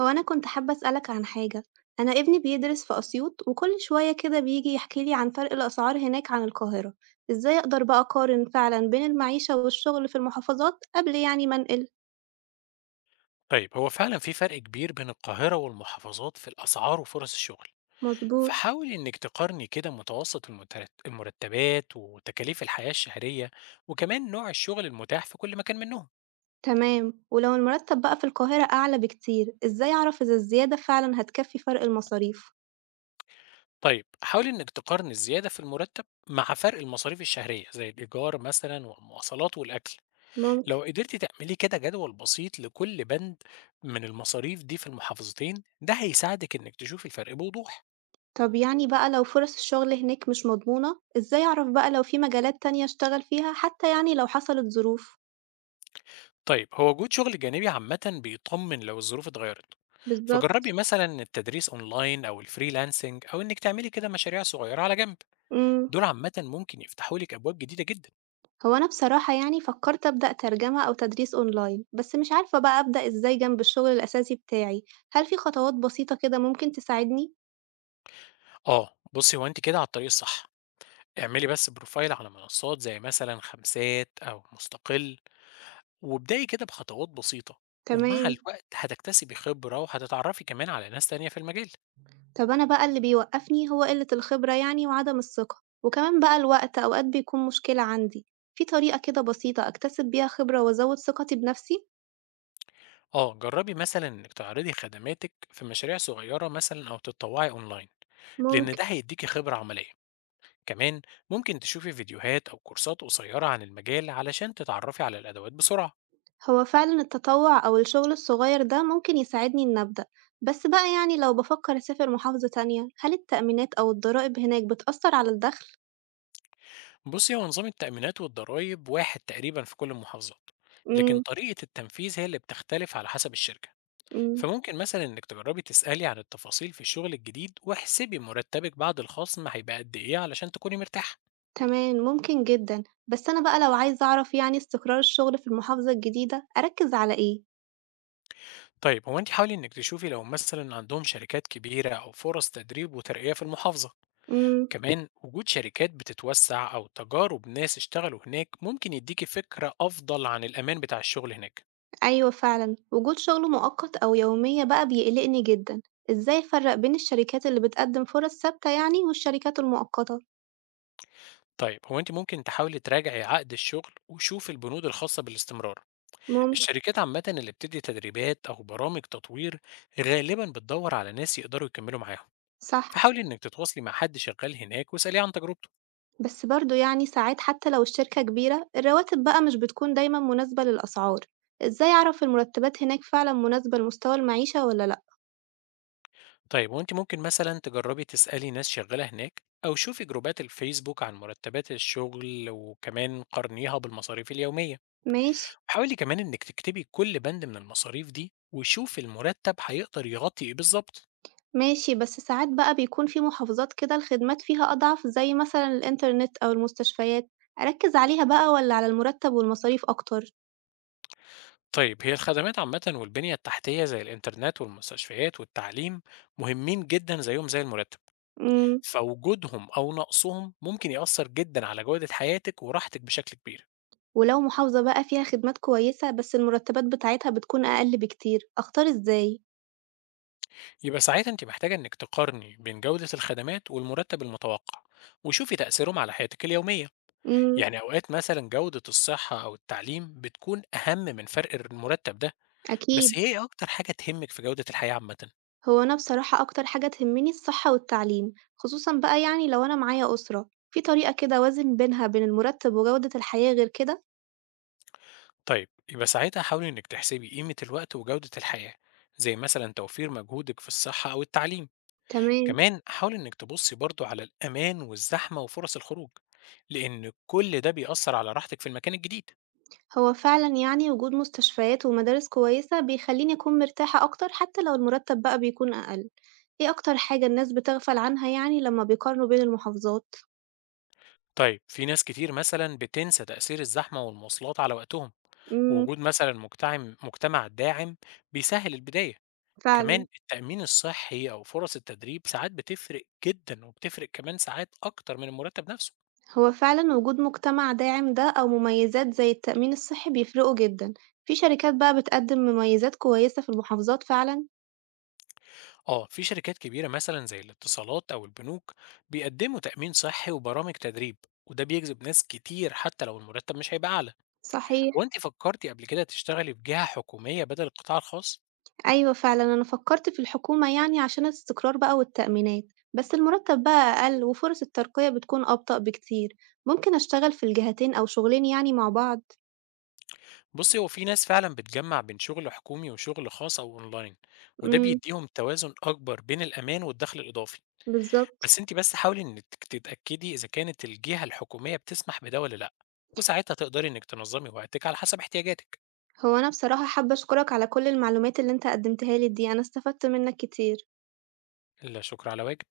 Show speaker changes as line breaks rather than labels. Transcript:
هو أنا كنت حابة أسألك عن حاجة، أنا ابني بيدرس في أسيوط وكل شوية كده بيجي يحكي لي عن فرق الأسعار هناك عن القاهرة، إزاي أقدر بقى أقارن فعلا بين المعيشة والشغل في المحافظات قبل يعني ما أنقل؟
طيب هو فعلا في فرق كبير بين القاهرة والمحافظات في الأسعار وفرص الشغل.
مظبوط،
فحاول إنك تقارني كده متوسط المرتبات وتكاليف الحياة الشهرية، وكمان نوع الشغل المتاح في كل مكان منهم.
تمام، ولو المرتب بقى في القاهرة أعلى بكتير، إزاي أعرف إذا الزيادة فعلا هتكفي فرق المصاريف؟
طيب حاول إنك تقارن الزيادة في المرتب مع فرق المصاريف الشهرية زي الإيجار مثلا والمواصلات والأكل.
ممكن،
لو قدرت تعملي كده جدول بسيط لكل بند من المصاريف دي في المحافظتين، ده هيساعدك إنك تشوف الفرق بوضوح.
طب يعني بقى لو فرص الشغل هناك مش مضمونة، إزاي أعرف بقى لو في مجالات تانية أشتغل فيها حتى يعني لو حصلت ظروف؟
طيب هو وجود شغل جانبي عامة بيطمن لو الظروف اتغيرت. فجربي
بالظبط،
مثلا التدريس اونلاين او الفريلانسنج او انك تعملي كده مشاريع صغيرة على جنب.
امم
دول عامة ممكن يفتحوا لك ابواب جديدة جدا.
هو أنا بصراحة يعني فكرت أبدأ ترجمة أو تدريس أونلاين، بس مش عارفة بقى أبدأ إزاي جنب الشغل الأساسي بتاعي، هل في خطوات بسيطة كده ممكن تساعدني؟
اه بصي، هو انت كده على الطريق الصح. اعملي بس بروفايل على منصات زي مثلا خمسات او مستقل، وابدأي كده بخطوات بسيطة. ومع
تمام،
الوقت هتكتسبي خبرة وهتتعرفي كمان على ناس تانية في المجال.
طب أنا بقى اللي بيوقفني هو قلة الخبرة يعني وعدم الثقة، وكمان بقى الوقت أوقات بيكون مشكلة عندي، في طريقة كده بسيطة أكتسب بيها خبرة وأزود ثقتي بنفسي؟
آه، جربي مثلا إنك تعرضي خدماتك في مشاريع صغيرة مثلا أو تتطوعي أونلاين، لأن
ممكن،
ده هيديكي خبرة عملية. كمان ممكن تشوفي فيديوهات أو كورسات قصيرة عن المجال علشان تتعرفي على الأدوات بسرعة.
هو فعلا التطوع أو الشغل الصغير ده ممكن يساعدني إن أبدأ، بس بقى يعني لو بفكر أسافر محافظة تانية، هل التأمينات أو الضرائب هناك بتأثر على الدخل؟
بصي، هو نظام التأمينات والضرايب واحد تقريبا في كل المحافظات، لكن
إمم،
طريقة التنفيذ هي اللي بتختلف على حسب الشركة.
إمم،
فممكن مثلا إنك تجربي تسألي عن التفاصيل في الشغل الجديد، واحسبي مرتبك بعد الخصم هيبقى قد إيه علشان تكوني مرتاحة.
تمام، ممكن جدًا، بس أنا بقى لو عايزة أعرف يعني استقرار الشغل في المحافظة الجديدة أركّز على إيه؟
طيب هو انت حاولي انك تشوفي لو مثلا عندهم شركات كبيرة او فرص تدريب وترقية في المحافظة.
إمم،
كمان وجود شركات بتتوسع او تجارب ناس اشتغلوا هناك ممكن يديكي فكرة افضل عن الامان بتاع الشغل هناك.
أيوه فعلًا، وجود شغل مؤقت أو يومية بقى بيقلقني جدًا، إزاي أفرّق بين الشركات اللي بتقدّم فرص ثابتة يعني والشركات المؤقتة؟
طيب هو انت ممكن تحاولي تراجعي عقد الشغل وشوفي البنود الخاصة بالاستمرار.
ممكن،
الشركات عامة اللي بتدي تدريبات او برامج تطوير غالبا بتدور على ناس يقدروا يكملوا معاهم.
صح،
فحاولي انك تتواصلي مع حد شغال هناك واسأليه عن تجربته.
بس برضه يعني ساعات حتى لو الشركة كبيرة الرواتب بقى مش بتكون دايمًا مناسبة للأسعار، إزاي أعرف المرتبات هناك فعلًا مناسبة لمستوى المعيشة والّا لأ؟
طيب وانت ممكن مثلا تجربي تسألي ناس شغالة هناك أو شوفي جروبات الفيسبوك عن مرتبات الشغل، وكمان قارنيها بالمصاريف اليومية.
ماشي.
وحاولي كمان انك تكتبي كل بند من المصاريف دي وشوفي المرتب هيقدر يغطي ايه بالظبط.
ماشي، بس ساعات بقى بيكون في محافظات كده الخدمات فيها أضعف زي مثلًا الإنترنت أو المستشفيات، أركّز عليها بقى والّا على المرتب والمصاريف أكتر؟
طيب هي الخدمات عامة والبنية التحتية زي الإنترنت والمستشفيات والتعليم مهمين جدا زيهم زي المرتب.
إمم،
فوجودهم أو نقصهم ممكن يأثر جدا على جودة حياتك وراحتك بشكل كبير.
ولو محافظة بقى فيها خدمات كويسة بس المرتبات بتاعتها بتكون أقل بكتير، أختار إزاي؟
يبقى ساعتها أنتِ محتاجة إنِك تقارني بين جودة الخدمات والمرتب المتوقع، وشوفي تأثيرهم على حياتك اليومية.
إمم،
يعني أوقات مثلًا جودة الصحة أو التعليم بتكون أهم من فرق المرتب ده. بس
أكيد،
إيه أكتر حاجة تهمِك في جودة الحياة عامةً؟
هو أنا بصراحة أكتر حاجة تهمني الصحة والتعليم، خصوصًا بقى يعني لو أنا معايا أسرة، في طريقة كده أوازن بينها بين المرتب وجودة الحياة غير كده؟
طيب، يبقى ساعتها حاولي إنِك تحسبي قيمة الوقت وجودة الحياة، زي مثلًا توفير مجهودِك في الصحة أو التعليم.
تمام.
كمان حاولي إنِك تبُصي برضه على الأمان والزحمة وفرص الخروج، لإن كل ده بيأثر على راحتك في المكان الجديد.
هو فعلًا يعني وجود مستشفيات ومدارس كويسة بيخلّيني أكون مرتاحة أكتر حتى لو المرتب بقى بيكون أقل، إيه أكتر حاجة الناس بتغفل عنها يعني لمّا بيقارنوا بين المحافظات؟
طيب في ناس كتير مثلا بتنسى تأثير الزحمة والمواصلات على وقتهم،
إمم،
ووجود مثلا مجتمع داعم بيسهل البداية. كمان
فعلًا،
التأمين الصحي أو فرص التدريب ساعات بتفرق جدا، وبتفرق كمان ساعات أكتر من المرتب نفسه.
هو فعلًا وجود مجتمع داعم ده أو مميزات زي التأمين الصحي بيفرقوا جدًا، في شركات بقى بتقدم مميزات كويسة في المحافظات فعلًا؟
اه في شركات كبيرة مثلا زي الاتصالات أو البنوك بيقدموا تأمين صحي وبرامج تدريب، وده بيجذب ناس كتير حتى لو المرتب مش هيبقى أعلى.
صحيح.
وأنت فكرتي قبل كده تشتغلي في جهة حكومية بدل القطاع الخاص؟
أيوه فعلًا، أنا فكّرت في الحكومة يعني عشان الاستقرار بقى والتأمينات، بس المرتّب بقى أقل وفرص الترقية بتكون أبطأ بكتير، ممكن أشتغل في الجهتين أو شغلين يعني مع بعض؟
بصي هو في ناس فعلا بتجمع بين شغل حكومي وشغل خاص او اونلاين، وده
إمم،
بيديهم توازن اكبر بين الامان والدخل الاضافي. بس
بالضبط.
انت بس حاولي انك تتاكدي اذا كانت الجهه الحكوميه بتسمح بده ولا لا، وساعتها تقدري انك تنظمي وقتك على حسب احتياجاتك.
هو أنا بصراحة حابة أشكرك على كل المعلومات اللي أنت قدّمتها لي دي، أنا استفدت منّك كتير.
لا شكر على واجب.